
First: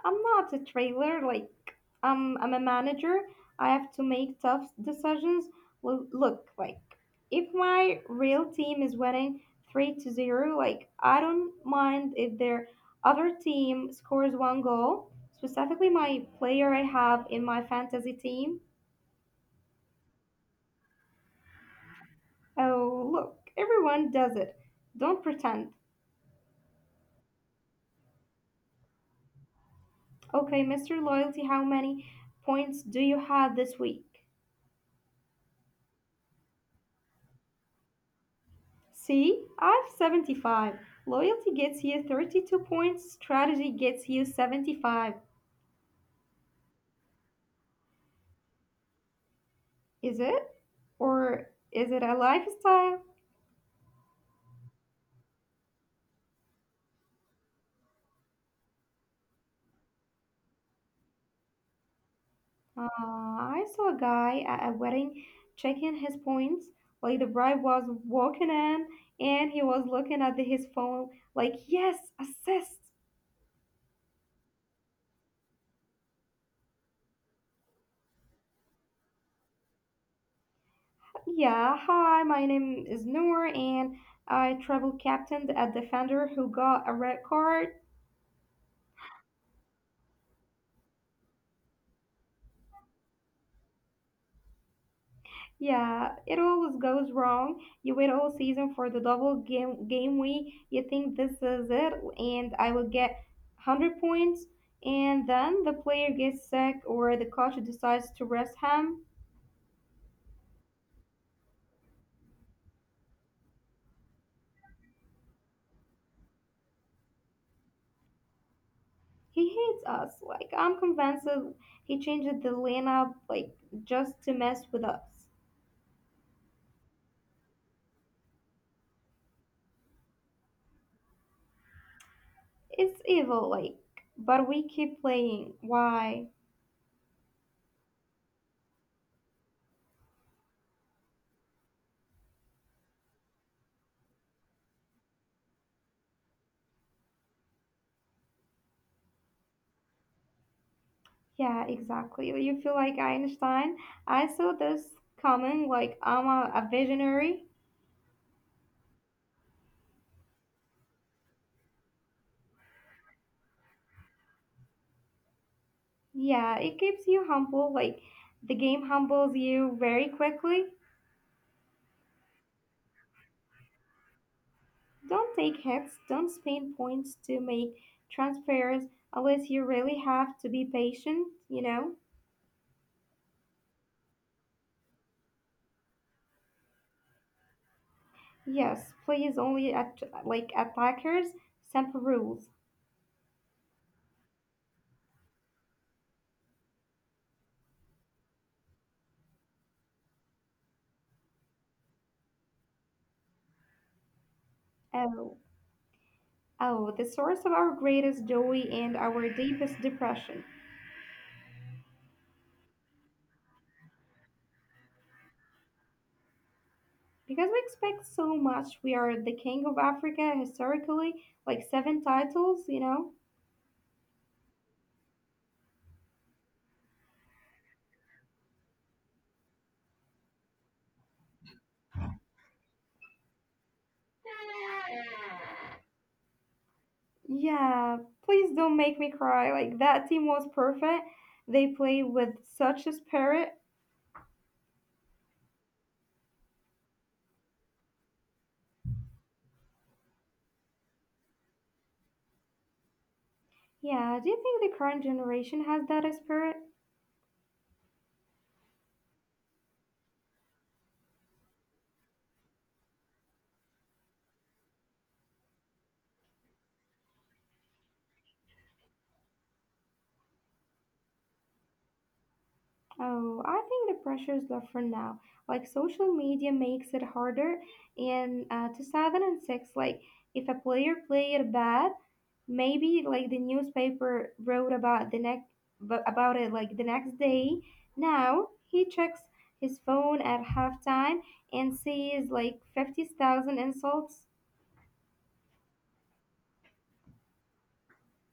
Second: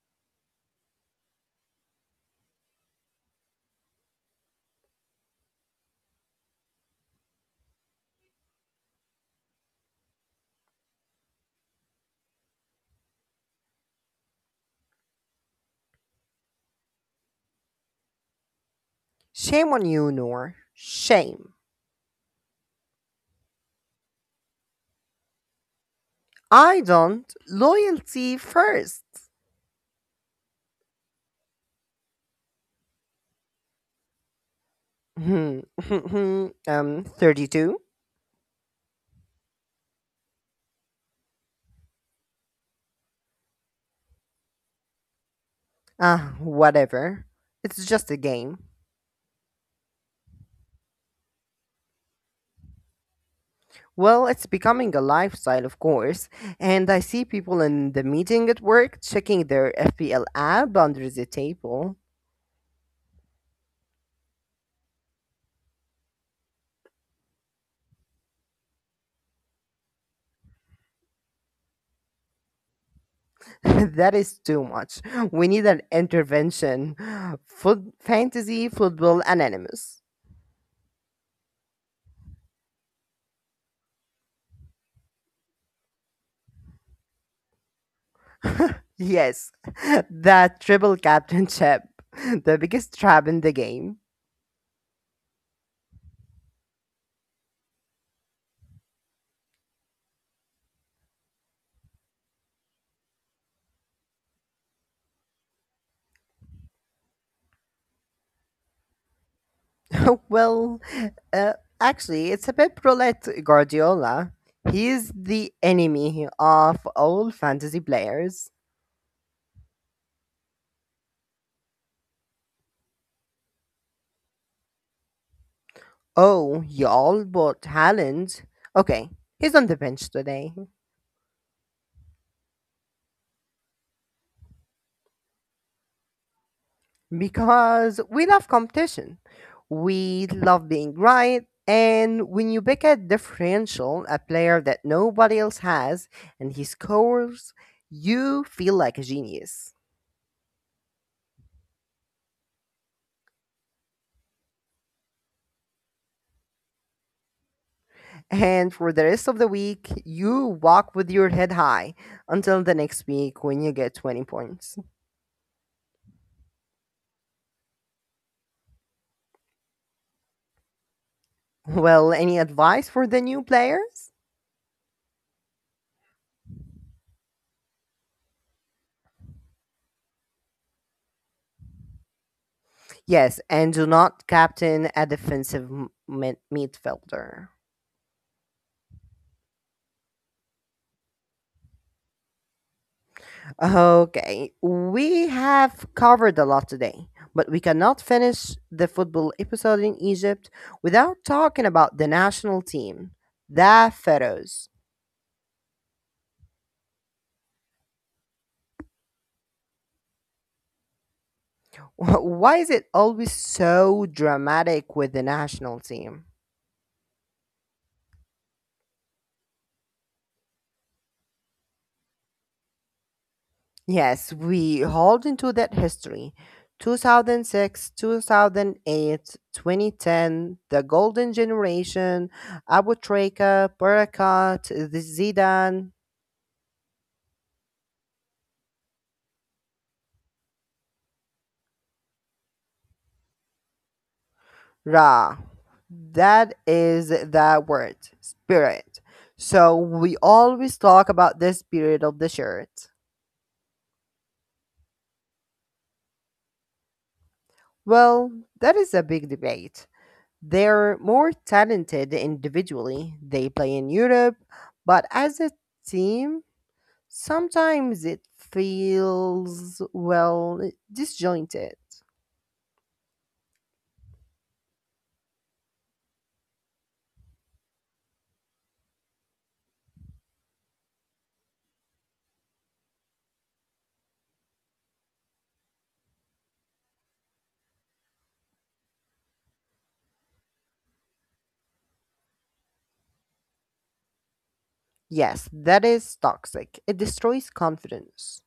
[SPEAKER 2] I'm not a trailer, like, I'm a manager. I have to make tough decisions. Look, like, if my real team is winning 3 to 0, like, I don't mind if their other team scores one goal, specifically my player I have in my fantasy team.
[SPEAKER 1] Shame on you, Noor. Shame.
[SPEAKER 2] Oh, look, everyone does it. Don't pretend.
[SPEAKER 1] I don't. Loyalty first.
[SPEAKER 2] Okay, Mr. Loyalty, how many points do you have this week?
[SPEAKER 1] <laughs> 32.
[SPEAKER 2] See, I've 75. Loyalty gets you 32 points, strategy gets you 75.
[SPEAKER 1] Ah, whatever. It's just a game.
[SPEAKER 2] Is it? Or is it a lifestyle?
[SPEAKER 1] Well, it's becoming a lifestyle, of course, and I see people in the meeting at work checking their FPL app under the table.
[SPEAKER 2] I saw a guy at a wedding checking his points. Like the bride was walking in and he was looking at his phone, like, yes, assist.
[SPEAKER 1] <laughs> that is too much. We need an intervention. Foot- Fantasy Football Anonymous.
[SPEAKER 2] Yeah, hi, my name is Noor and I travel captained a defender who got a red card.
[SPEAKER 1] Yes, <laughs> that triple captainship, <laughs> the biggest trap in the game.
[SPEAKER 2] Yeah, it always goes wrong. You wait all season for the double game week. You think this is it, and I will get 100 points. And then the player gets sick, or the coach decides to rest him.
[SPEAKER 1] <laughs> Well, uh, actually, it's a bit Prolet Guardiola. He's the enemy of all fantasy players.
[SPEAKER 2] He hates us. Like I'm convinced he changed the lineup like just to mess with us.
[SPEAKER 1] Oh, y'all bought Haaland. Okay, he's on the bench today
[SPEAKER 2] It's evil, like, but we keep playing. Why?
[SPEAKER 1] because we love competition. We love being right. And when you pick a differential, a player that nobody else has, and he scores, you feel like a genius.
[SPEAKER 2] Yeah, exactly. You feel like Einstein. I saw this coming like I'm a visionary.
[SPEAKER 1] And for the rest of the week, you walk with your head high until the next week when you get 20 points.
[SPEAKER 2] Yeah, it keeps you humble. Like the game humbles you very quickly.
[SPEAKER 1] Well, any advice for the new players?
[SPEAKER 2] Don't take hits, don't spend points to make transfers unless you really have to be patient, you know?
[SPEAKER 1] Yes, and do not captain a defensive m- mid- midfielder.
[SPEAKER 2] Yes, please only at like attackers, simple rules.
[SPEAKER 1] Okay, we have covered a lot today, but we cannot finish the football episode in Egypt without talking about the national team, the Pharaohs.
[SPEAKER 2] Oh, oh, the source of our greatest joy and our deepest depression.
[SPEAKER 1] <laughs> Why is it always so dramatic with the national team?
[SPEAKER 2] Because we expect so much, we are the king of Africa historically, like seven titles, you know?
[SPEAKER 1] Yes, we hold into that history. 2006, thousand six, 2008, 2010, the golden generation, Abu Trika, Barakat, Zidane,
[SPEAKER 2] Yeah, please don't make me cry. Like, that team was perfect. They played with such a spirit.
[SPEAKER 1] Ra. That is the word, spirit. So we always talk about the spirit of the shirt.
[SPEAKER 2] Yeah, do you think the current generation has that spirit?
[SPEAKER 1] Well, that is a big debate. They're more talented individually. They play in Europe, but as a team, sometimes it feels, well, disjointed.
[SPEAKER 2] Oh, I think the pressure is different now. Like, social media makes it harder. In 2006, like, if a player played bad, maybe like the newspaper wrote about the next about it like the next day. Now he checks his phone at halftime and sees like 50,000 insults.
[SPEAKER 1] Yes, that is toxic. It destroys confidence.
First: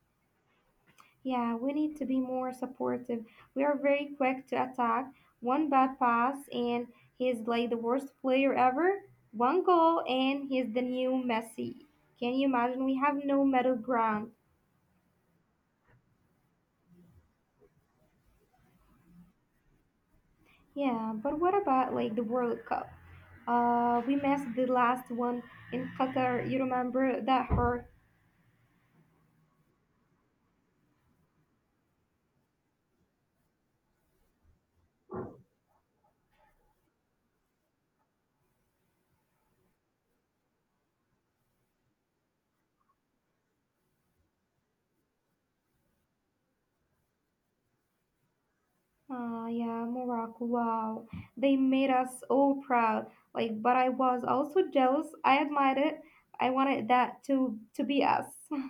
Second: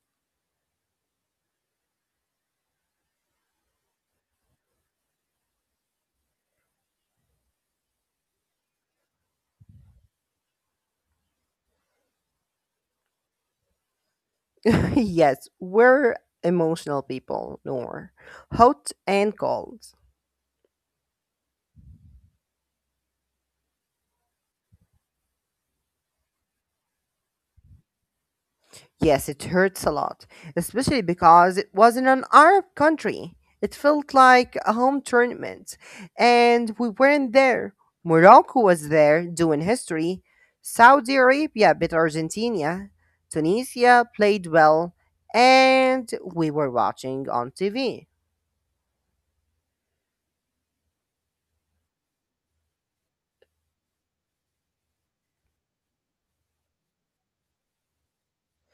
[SPEAKER 2] Yeah, we need to be more supportive. We are very quick to attack. One bad pass and he's like the worst player ever. One goal and he's the new Messi. Can you imagine? We have no middle ground.
[SPEAKER 1] <laughs> yes, we're emotional people, Nor. Hot and cold.
[SPEAKER 2] Yeah, but what about like the World Cup? We missed the last one in Qatar. You remember that hurt?
[SPEAKER 1] Yes, it hurts a lot, especially because it was in an Arab country. It felt like a home tournament, and we weren't there. Morocco was there doing history. Saudi Arabia beat Argentina. Tunisia played well, and we were watching on TV.
[SPEAKER 2] Ah, yeah, Morocco. Wow, they made us all proud. Like, but I was also jealous. I admired it. I wanted that to be us. <laughs>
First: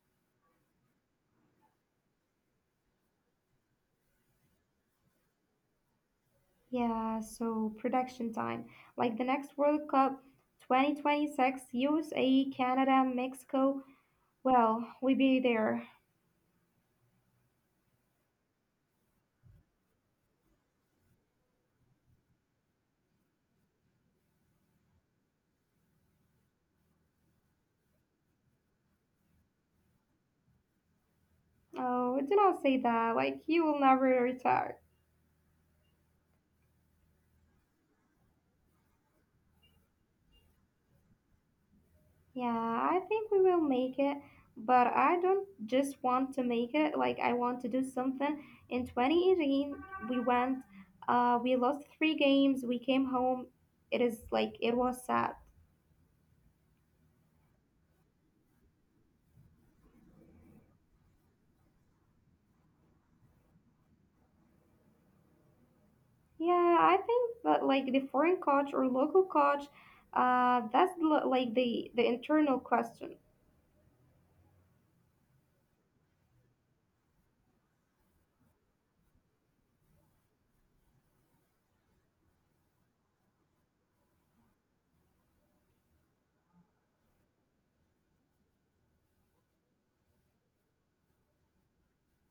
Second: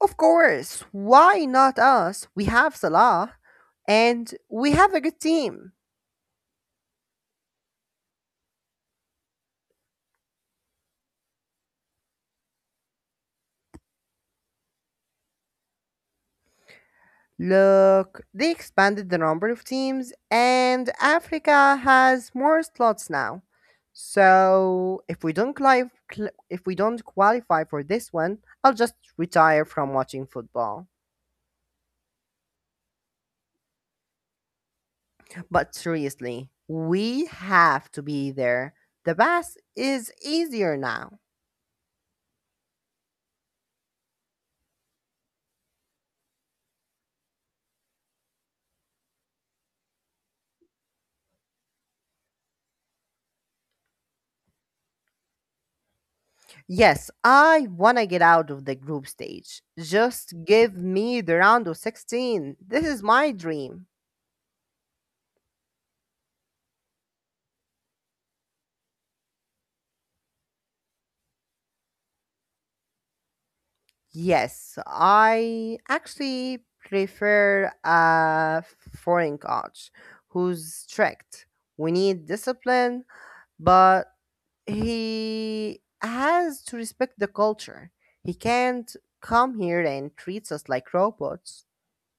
[SPEAKER 1] Of course, why not us? We have Salah, and we have a good team.
[SPEAKER 2] Yeah, so production time. Like the next World Cup, 2026, USA, Canada, Mexico. Well, we be there.
[SPEAKER 1] Look, they expanded the number of teams, and Africa has more slots now. So if we don't quali- cl- if we don't qualify for this one, I'll just retire from watching football.
[SPEAKER 2] Oh, do not say that. Like, you will never retire.
[SPEAKER 1] But seriously, we have to be there. The pass is easier now.
[SPEAKER 2] Yeah, I think we will make it, but I don't just want to make it. Like, I want to do something. In 2018, we went, we lost three games, we came home. It is like, it was sad.
[SPEAKER 1] Yes, I want to get out of the group stage. Just give me the round of 16. This is my dream.
[SPEAKER 2] Yeah, I think that, like, the foreign coach or local coach, that's like the internal question.
[SPEAKER 1] Yes, I actually prefer a foreign coach who's strict. We need discipline, but he has to respect the culture. He can't come here and treats us like robots.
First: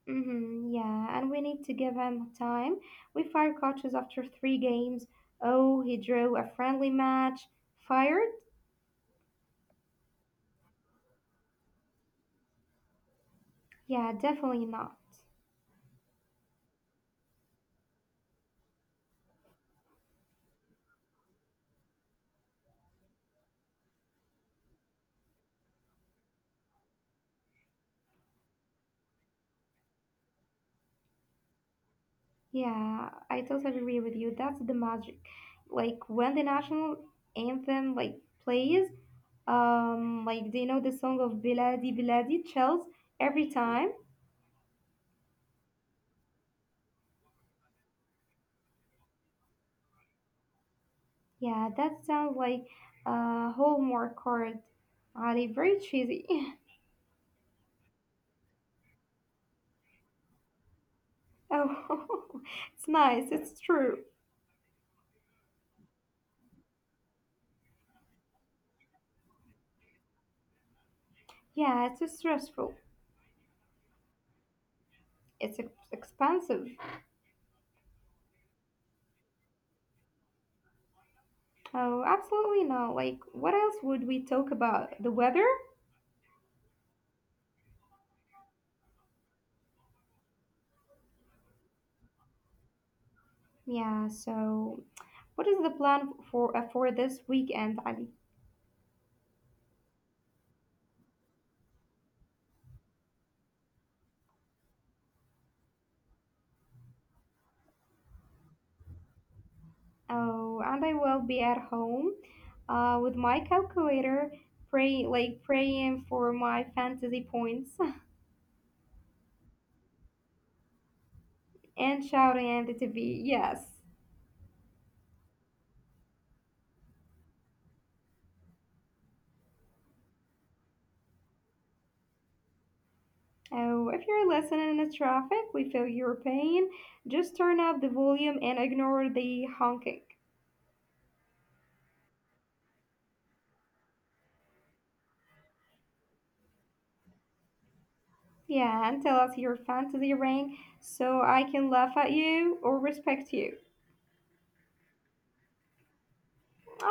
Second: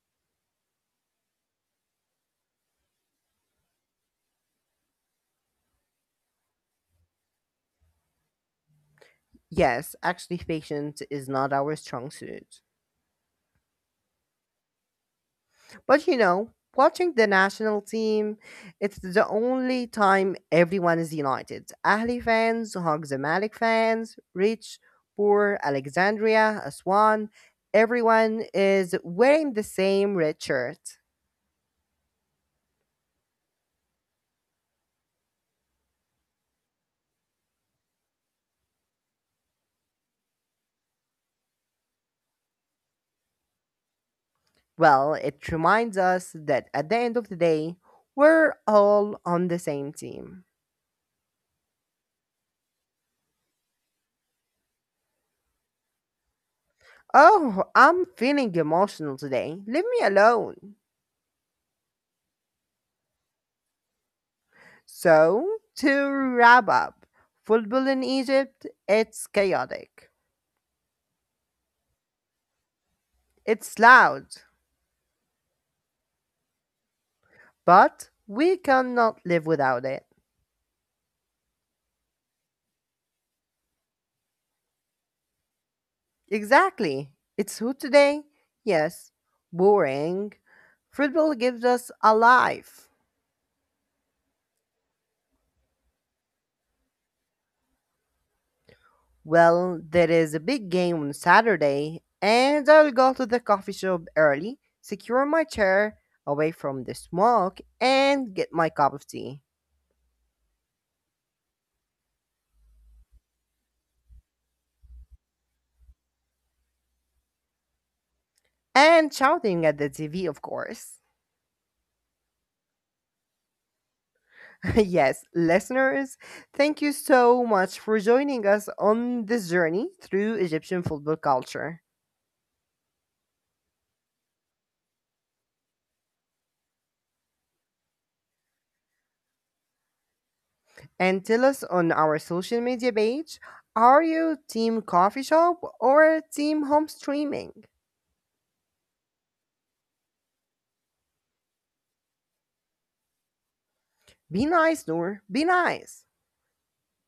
[SPEAKER 2] Mm-hmm, yeah, and we need to give him time. We fire coaches after three games. Oh, he drew a friendly match. Fired?
[SPEAKER 1] Yes, actually, <laughs> patience is not our strong suit.
[SPEAKER 2] Yeah, definitely not.
[SPEAKER 1] But you know, watching the national team, it's the only time everyone is united. Ahli fans hug Zamalek fans, rich, poor, Alexandria, Aswan. Everyone is wearing the same red shirt.
[SPEAKER 2] Yeah, I totally agree with you. That's the magic. Like when the national anthem like plays, like they know the song of Biladi Biladi. Chills every time.
[SPEAKER 1] Well, it reminds us that at the end of the day, we're all on the same team.
[SPEAKER 2] Yeah, that sounds like a homework card. Ali, very cheesy. <laughs>
[SPEAKER 1] Oh, I'm feeling emotional today. Leave me alone.
[SPEAKER 2] Oh, <laughs> it's nice. It's true.
[SPEAKER 1] So, to wrap up, football in Egypt, it's chaotic.
[SPEAKER 2] Yeah, it's just stressful.
[SPEAKER 1] It's loud,
[SPEAKER 2] It's expensive.
[SPEAKER 1] but we cannot live without it.
[SPEAKER 2] Oh, absolutely not. Like, what else would we talk about? The weather?
[SPEAKER 1] Exactly. It's who today? Yes, boring. Football gives us a life.
[SPEAKER 2] Yeah, so what is the plan for this weekend, Ali?
[SPEAKER 1] Well, there is a big game on Saturday, and I'll go to the coffee shop early, secure my chair away from the smoke, and get my cup of tea.
[SPEAKER 2] Oh, and I will be at home with my calculator, praying for my fantasy points.
[SPEAKER 1] And shouting at the TV, of course.
[SPEAKER 2] <laughs> And shouting at the TV. Yes.
[SPEAKER 1] <laughs> Yes, listeners, thank you so much for joining us on this journey through Egyptian football culture.
[SPEAKER 2] Oh, if you're listening in the traffic, we feel your pain. Just turn up the volume and ignore the honking.
[SPEAKER 1] And tell us on our social media page, are you team coffee shop or team home streaming?
[SPEAKER 2] Yeah, and tell us your fantasy rank so I can laugh at you or respect you.
[SPEAKER 1] Be nice, Noor, be nice.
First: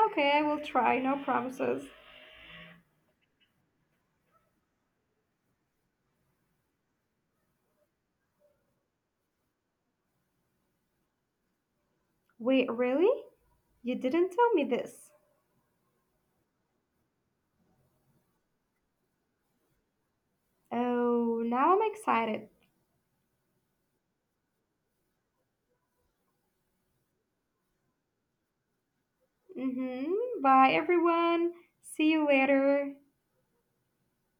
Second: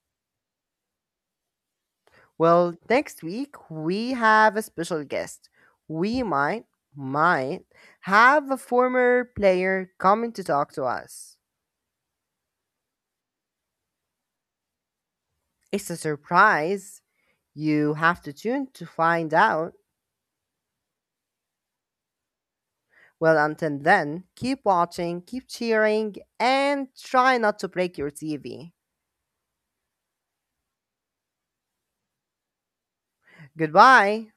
[SPEAKER 2] Okay, I will try. No promises.
[SPEAKER 1] Well, next week we have a special guest. We might have a former player coming to talk to us.
[SPEAKER 2] Wait, really? You didn't tell me this.
[SPEAKER 1] It's a surprise. You have to tune to find out.
[SPEAKER 2] Oh, now I'm excited.
[SPEAKER 1] Well, until then, keep watching, keep cheering, and try not to break your TV.
[SPEAKER 2] Hmm. Bye, everyone. See you later.
[SPEAKER 1] Goodbye.